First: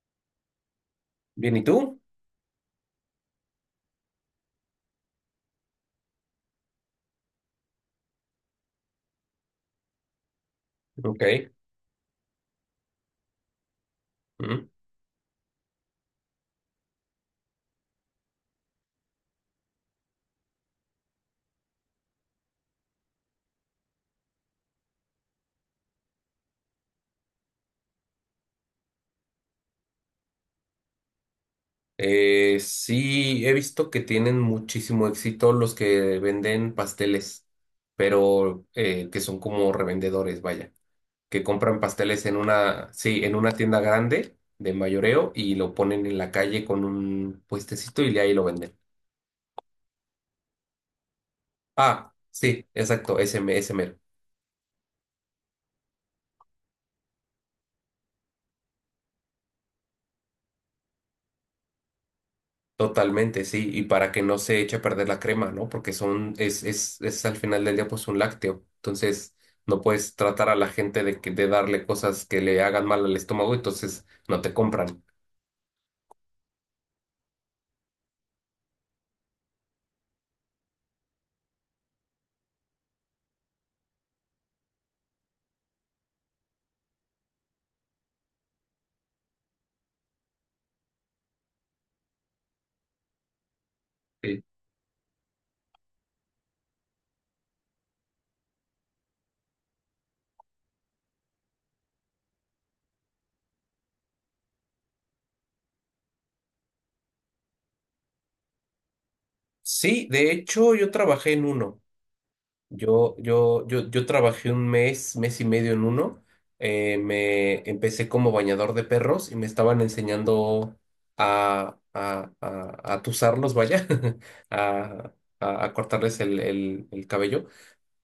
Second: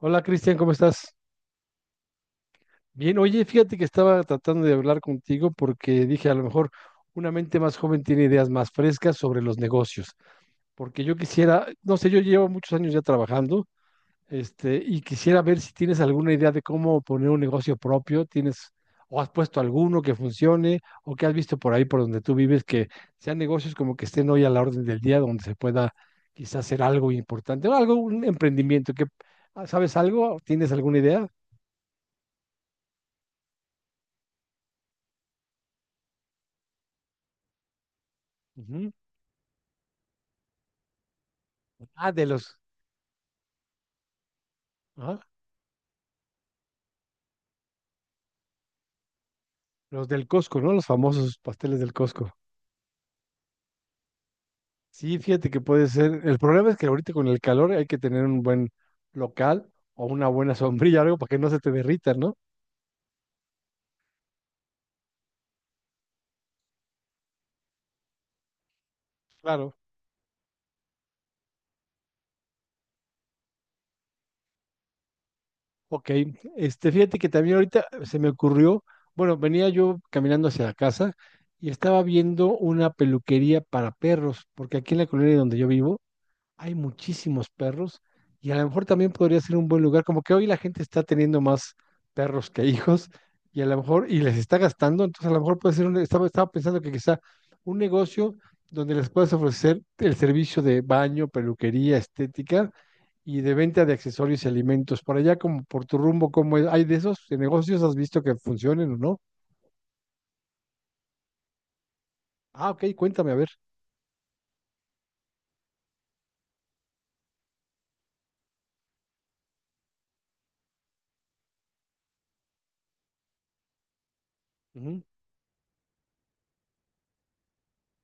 Hola, Cristian, ¿cómo estás? Bien, ¿y tú? Bien, oye, fíjate que estaba tratando de hablar contigo porque dije, a lo mejor una mente más joven tiene ideas más frescas sobre los negocios, porque yo Ok. quisiera, no sé, yo llevo muchos años ya trabajando. Mm. Y quisiera ver si tienes alguna idea de cómo poner un negocio propio, tienes, o has puesto alguno que funcione, o que has visto por ahí por donde tú vives, que sean negocios como que estén hoy a la orden del día, donde se pueda quizás hacer algo importante, o algo, un emprendimiento, que, ah, ¿sabes algo? ¿Tienes alguna idea? Sí, he visto que tienen muchísimo éxito los que venden pasteles, pero que son como revendedores, vaya, que compran Ah, pasteles en una, sí, en una tienda grande de ah, mayoreo y lo ponen en la calle con un puestecito y ahí lo venden. los del Costco, ¿no? Los famosos pasteles del Ah, Costco. sí, exacto, ese, ese mero. Sí, fíjate que puede ser. El problema es que ahorita con el calor hay que tener un buen local o una buena sombrilla, algo para que no se te derrita, ¿no? Totalmente, sí, y para que no se eche a perder la crema, ¿no? Porque es al final del día pues un lácteo. Entonces, Claro. no puedes tratar a la gente de darle cosas que le hagan mal al estómago, entonces no te compran. Ok. Fíjate que también ahorita se me ocurrió, bueno, venía yo caminando hacia la casa y estaba viendo una peluquería para perros, porque aquí en la colonia donde yo vivo hay muchísimos perros y a lo mejor también podría ser un buen lugar, como que hoy la gente está teniendo más perros que hijos y a lo mejor, y les Sí, está gastando, entonces a lo mejor puede ser, estaba pensando que quizá un negocio donde les puedas ofrecer el servicio de baño, peluquería, estética y de venta de accesorios y alimentos. Por allá, como por tu rumbo, ¿cómo es? ¿Hay de esos de negocios? ¿Has visto que funcionen o no? sí, de hecho, yo trabajé en uno. Ah, ok, Yo, cuéntame, a ver. yo, yo, yo trabajé un mes, mes y medio en uno. Me empecé como bañador de perros y me estaban enseñando a tusarlos, vaya, Ujú, a, a cortarles el cabello.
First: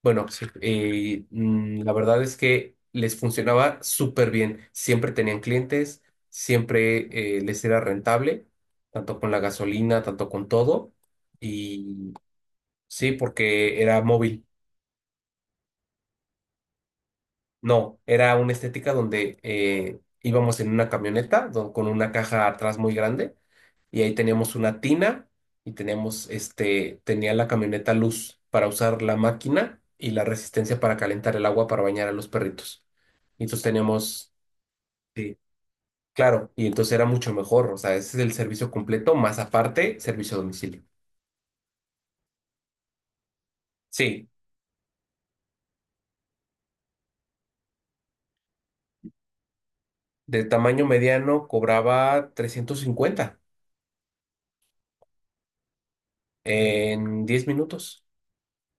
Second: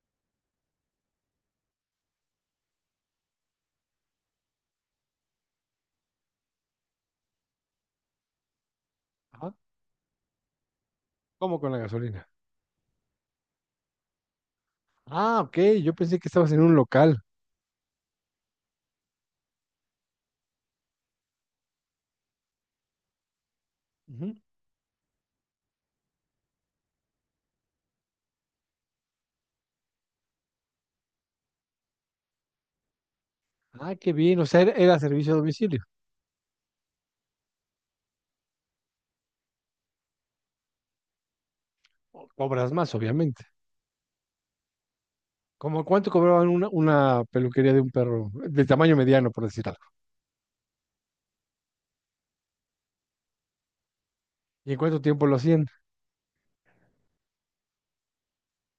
Bueno, sí, la verdad es que les funcionaba súper bien. Siempre tenían clientes, siempre les era rentable, tanto con la ajá. gasolina, tanto con todo. ¿Cómo con la Y gasolina? sí, porque era móvil. Ah, ok, yo pensé que estabas en un local. No, era una estética donde íbamos en una camioneta con una caja atrás muy grande y ahí teníamos una tina y teníamos, este, tenía la camioneta luz para usar la máquina y la resistencia para calentar el agua para bañar a los perritos. Y entonces Ah, qué teníamos, bien. O sea, era servicio a sí, domicilio. claro, y entonces era mucho mejor, o sea, ese es el servicio completo, más aparte, servicio a domicilio. O- cobras más, obviamente. Sí, ¿Cómo cuánto cobraban una peluquería de un perro de tamaño mediano, por decir algo? de tamaño mediano cobraba 350 ¿Y en cuánto tiempo lo hacían? en 10 minutos.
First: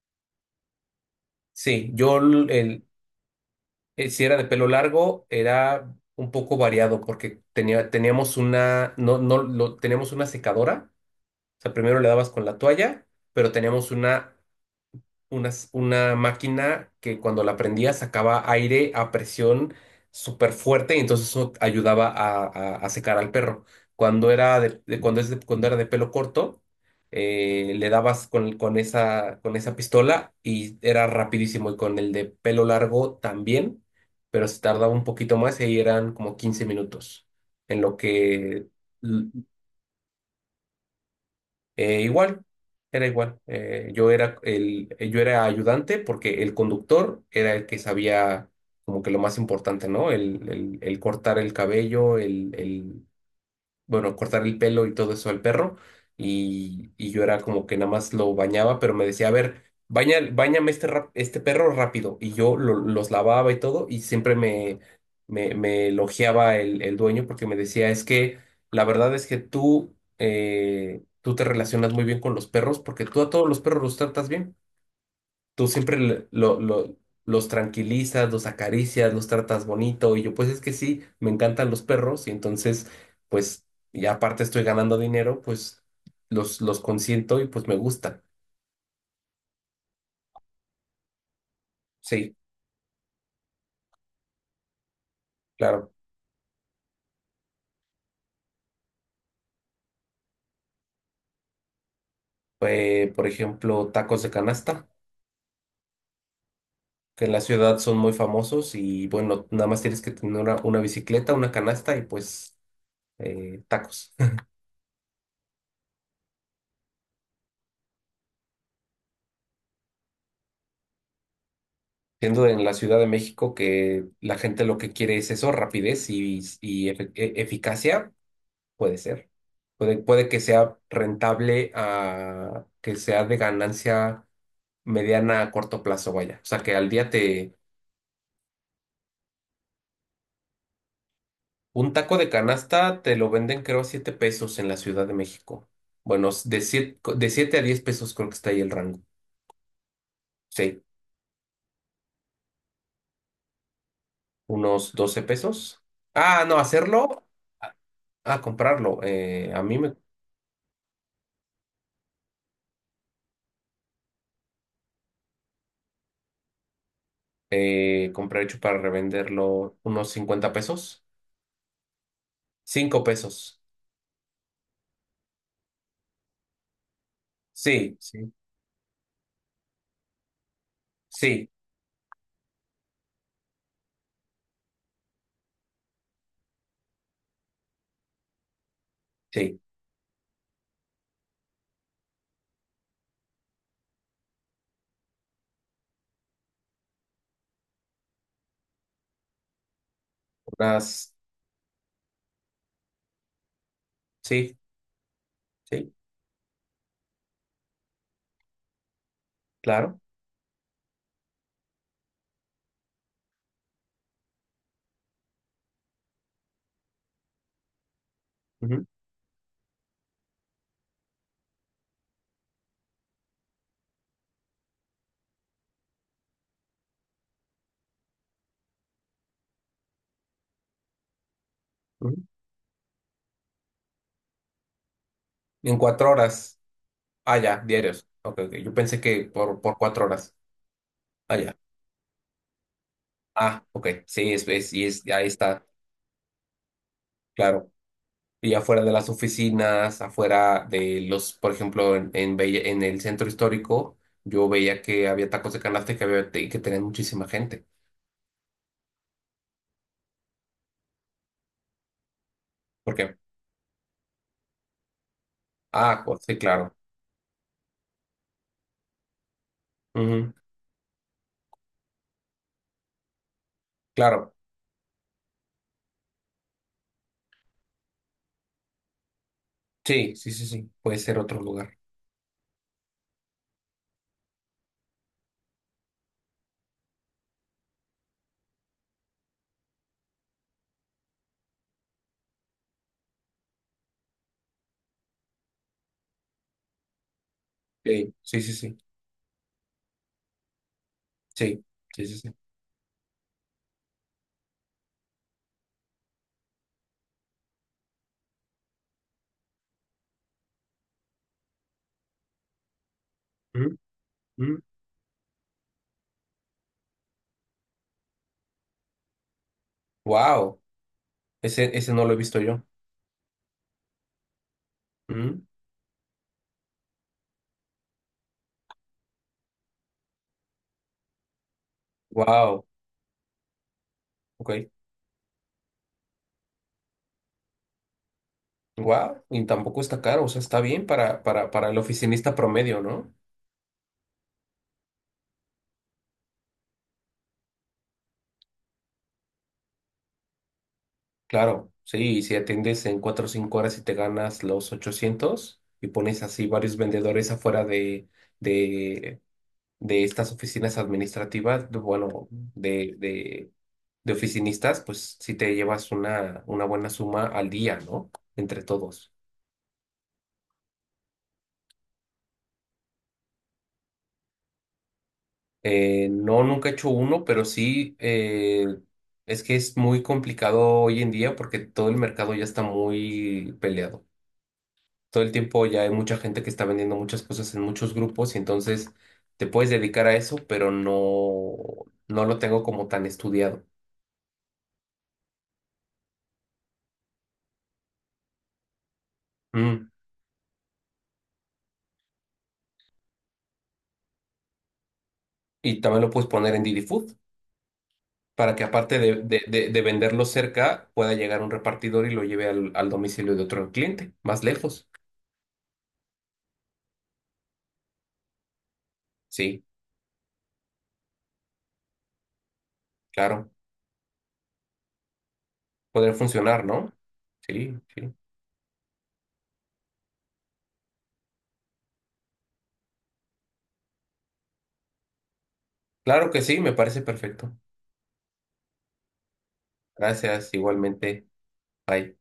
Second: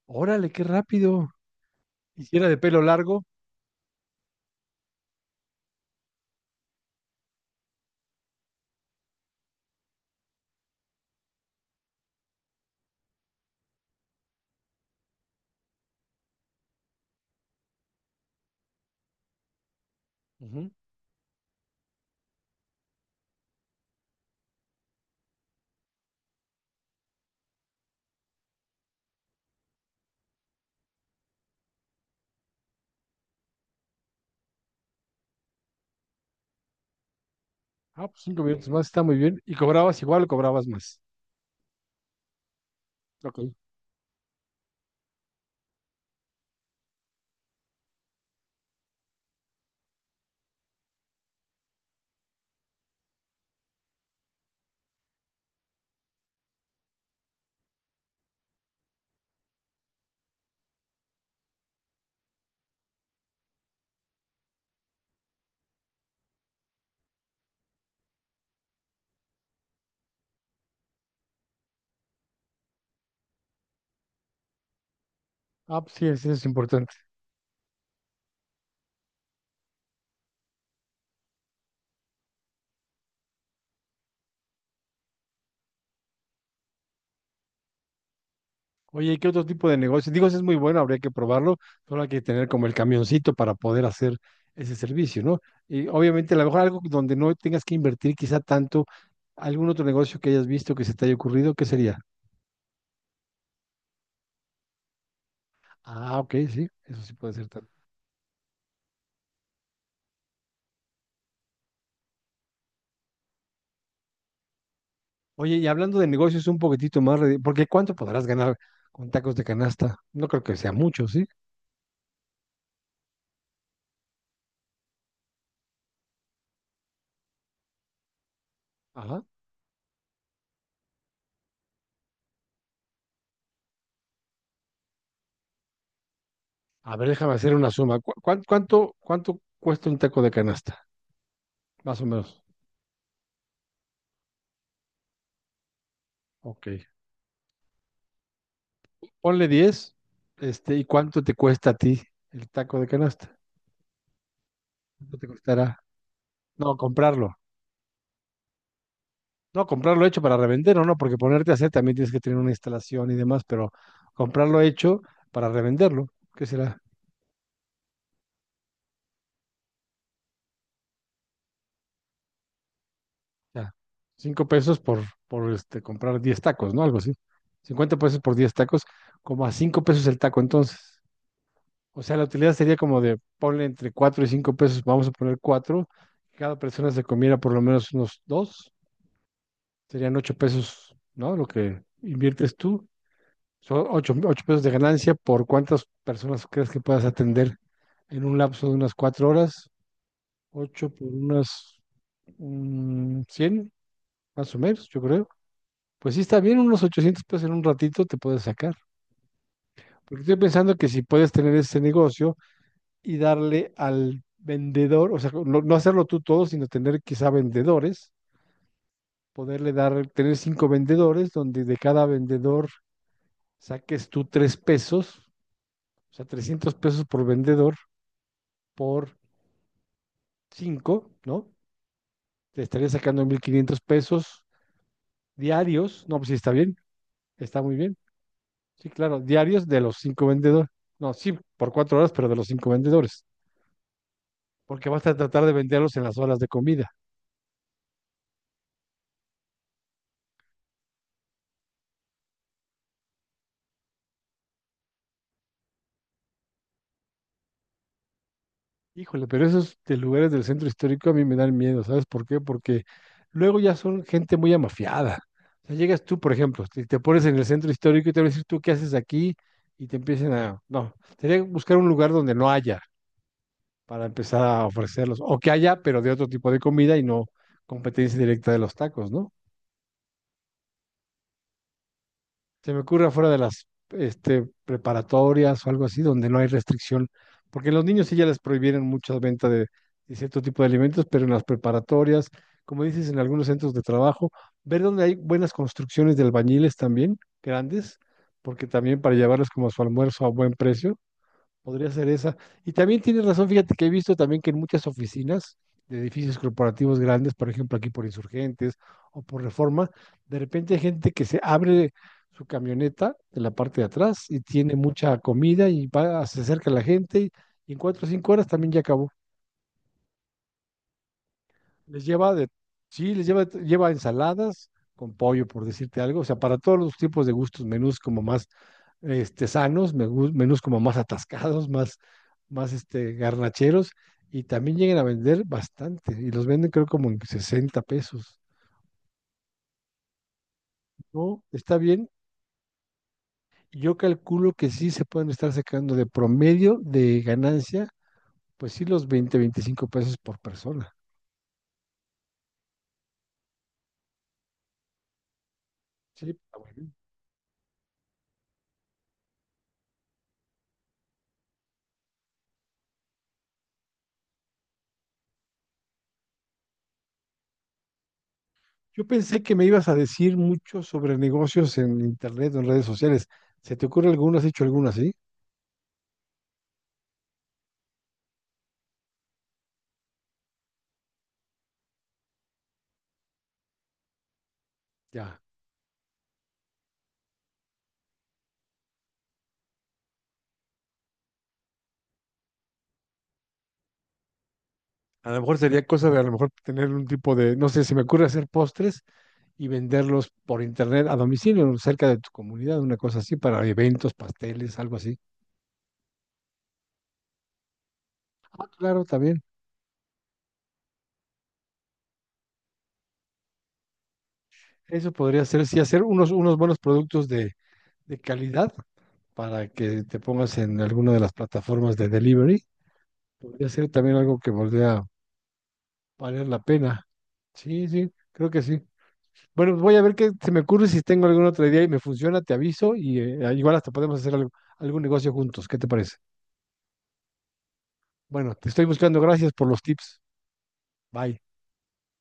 Órale, qué rápido. Sí, ¿Y si era de pelo largo? Si era de pelo largo, era un poco variado porque teníamos una, no, no, teníamos una secadora. O sea, primero le dabas con la toalla, pero teníamos una máquina que cuando la prendía sacaba aire a presión súper Ujú. fuerte y entonces eso ayudaba a secar al perro. Cuando era de pelo corto, le dabas con esa pistola y era rapidísimo. Y con el de pelo largo también, pero se tardaba un poquito más y ahí eran como 15 minutos en lo Ah, pues 5 minutos que más, está muy bien. ¿Y cobrabas igual o cobrabas más? eh, igual, era Ok. igual. Yo era ayudante porque el conductor era el que sabía como que lo más importante, ¿no? El cortar el cabello, bueno, cortar el pelo y todo eso al perro. Y yo era como que nada más lo bañaba, pero me decía, a ver, báñame este perro rápido. Y yo los lavaba y todo, y siempre me elogiaba el dueño porque me decía, es que la verdad es que tú te relacionas muy bien con los perros porque tú a todos los perros los tratas bien, tú Ah, pues siempre sí, sí, eso es importante. Los tranquilizas, los acaricias, los tratas bonito. Y yo, pues es que sí, me encantan los perros y entonces, pues, y aparte estoy ganando dinero, pues los consiento y pues me gusta. Oye, ¿y qué otro tipo de negocio? Digo, ese es muy bueno, habría que probarlo, solo hay que Sí, tener como el camioncito para poder hacer ese servicio, ¿no? Y claro. obviamente, a lo mejor algo donde no tengas que invertir quizá tanto, algún otro negocio que hayas visto que se te haya ocurrido, ¿qué sería? Por ejemplo, tacos de canasta, Ah, ok, sí, eso sí que en puede la ser tal. ciudad son muy famosos y bueno, nada más tienes que tener una bicicleta, una canasta y pues tacos. Oye, y hablando de negocios un poquitito más, porque ¿cuánto podrás ganar con tacos de canasta? No creo que sea mucho, ¿sí? Siendo en la Ciudad de México que la gente lo que quiere es eso, rapidez y eficacia. Puede Ajá. ser. Puede que sea rentable a que sea de ganancia mediana a corto plazo, vaya. O sea, que al A ver, día déjame hacer te... una suma. ¿Cuánto cuesta un taco de canasta? Un Más o taco de menos. canasta te lo venden creo a 7 pesos en la Ciudad de México. Bueno, Ok. De 7 a 10 pesos creo que está ahí el rango. Ponle 10. Sí, ¿Y cuánto te cuesta a ti el taco de canasta? unos ¿Cuánto 12 te costará? pesos. Ah, no, No, hacerlo. comprarlo. Ah, ah, comprarlo. A No, mí me comprarlo hecho para revender o no, porque ponerte a hacer también tienes que tener una instalación y demás, pero comprarlo hecho para revenderlo, ¿qué será? Compré hecho para revenderlo unos 50 pesos. 5 pesos. Ya, cinco pesos por, por comprar 10 tacos, ¿no? Algo así. 50 Sí, pesos sí, por 10 tacos, como a 5 pesos el taco entonces. sí. O sea, la utilidad sería como de ponle entre 4 y 5 pesos, vamos a poner 4. Cada persona se comiera por lo menos unos 2. Sí. Serían 8 pesos, ¿no? Lo que inviertes tú. Son ocho pesos de ganancia por cuántas personas crees que puedas atender en un lapso de unas 4 horas. Ocho por Unas, unas mm, 100, más sí, o menos, yo creo. sí, Pues sí está bien, unos 800 pesos en un ratito te puedes sacar. claro. Porque estoy pensando que si puedes tener ese negocio y darle al vendedor, o sea, no, no hacerlo tú todo, sino tener quizá vendedores, Ujú, poderle dar, tener cinco vendedores, donde de cada vendedor saques tú 3 pesos, o sea, 300 pesos por vendedor por cinco, ¿no? ujú. Te estaría sacando 1,500 pesos En diarios. cuatro No, pues sí, está horas. bien, Ah, ya, está muy bien. diarios. Ok, ok. Yo Sí, pensé claro, que diarios por de los cuatro cinco horas. vendedores. No, Ah, sí, ya. por 4 horas, pero de los cinco vendedores. Ah, ok. Sí, Porque vas a ahí tratar de está, venderlos en las horas de comida. claro. Y afuera de las oficinas, afuera de los, por ejemplo, en el centro histórico, yo veía que había tacos de canasta y que tenían muchísima gente. Híjole, pero esos de lugares del centro histórico a mí me dan miedo, ¿sabes por qué? Porque ¿Por qué? luego ya son gente muy amafiada. O sea, Ah, llegas tú, pues, por sí, ejemplo, claro. te pones en el centro histórico y te van a decir tú qué haces aquí y te empiezan Ujú. a... No, sería buscar un lugar donde no haya para Claro. empezar a ofrecerlos, o que haya, pero de otro tipo de comida y no competencia directa de los tacos, ¿no? Sí, sí, sí, sí. Puede ser otro lugar. Se me ocurre afuera de las preparatorias o algo así, donde no hay restricción, porque los niños sí ya les prohibieron muchas ventas de cierto tipo de alimentos, pero en las preparatorias, como dices, en algunos centros de trabajo, ver donde hay buenas construcciones de albañiles también, grandes, Sí, sí, sí, porque sí. también para llevarlos como su almuerzo a buen precio, Sí, podría sí, ser sí, sí. esa. Y también tienes razón, fíjate que he visto también que en muchas oficinas de edificios corporativos grandes, por ejemplo aquí por Insurgentes o por Reforma, de repente hay gente que se abre su camioneta de la Ujú, parte de atrás y ujú. tiene mucha comida y va, se acerca a la gente y en 4 o 5 horas también ya acabó. Wow, ese Les no lo he lleva visto de, yo. sí, les lleva, lleva ensaladas con pollo, por decirte algo. O sea, para todos los tipos de gustos, menús como más sanos, menús como más atascados, más, Wow, más garnacheros. Y ok. también llegan a vender bastante. Y los venden creo como en 60 pesos. Wow, y tampoco está caro, o sea, está bien para, ¿No? para, para el Está bien. oficinista promedio, ¿no? Yo calculo que sí se pueden estar sacando de promedio de ganancia, pues sí, los 20 25 pesos por persona. Claro, sí, y si atiendes en 4 o 5 horas y te ganas los 800 y pones Sí, así está varios bueno. vendedores afuera de, de, de, estas oficinas administrativas, bueno, de oficinistas, pues sí te llevas una buena suma al día, ¿no? Entre Yo todos. pensé que me ibas a decir mucho sobre negocios en internet o en redes sociales. ¿Se te ocurre alguno? ¿Has hecho alguna, sí? No, nunca he hecho uno, pero sí, es que es muy complicado hoy en día porque todo el mercado ya está muy peleado. Todo el Ya. tiempo ya hay mucha gente que está vendiendo muchas cosas en muchos grupos y entonces te puedes dedicar a eso, pero no, no lo tengo como tan estudiado. A lo mejor sería cosa de a lo mejor tener un tipo de, no sé, se me ocurre hacer postres y Mm. venderlos por internet a domicilio, cerca de tu comunidad, una cosa así, para eventos, pasteles, algo así. Y también lo puedes poner en Didi Food para que Ah, aparte claro, de, también. de, de- de venderlo cerca, pueda llegar un repartidor y lo lleve al domicilio de otro cliente, más lejos. Eso podría ser, sí, hacer unos, unos buenos productos de calidad Sí, para que te pongas en alguna de las plataformas de delivery. claro. Podría ser también algo que volviera a Poder valer la funcionar, ¿no? pena. Sí, Sí, sí, sí. creo que sí. Bueno, voy a ver qué se me ocurre si tengo algún otro idea y me funciona, te aviso y igual hasta podemos hacer algún negocio juntos. ¿Qué te parece? Claro que sí, me parece perfecto. Bueno, te estoy buscando. Gracias por los tips. Gracias, igualmente. Bye. Bye.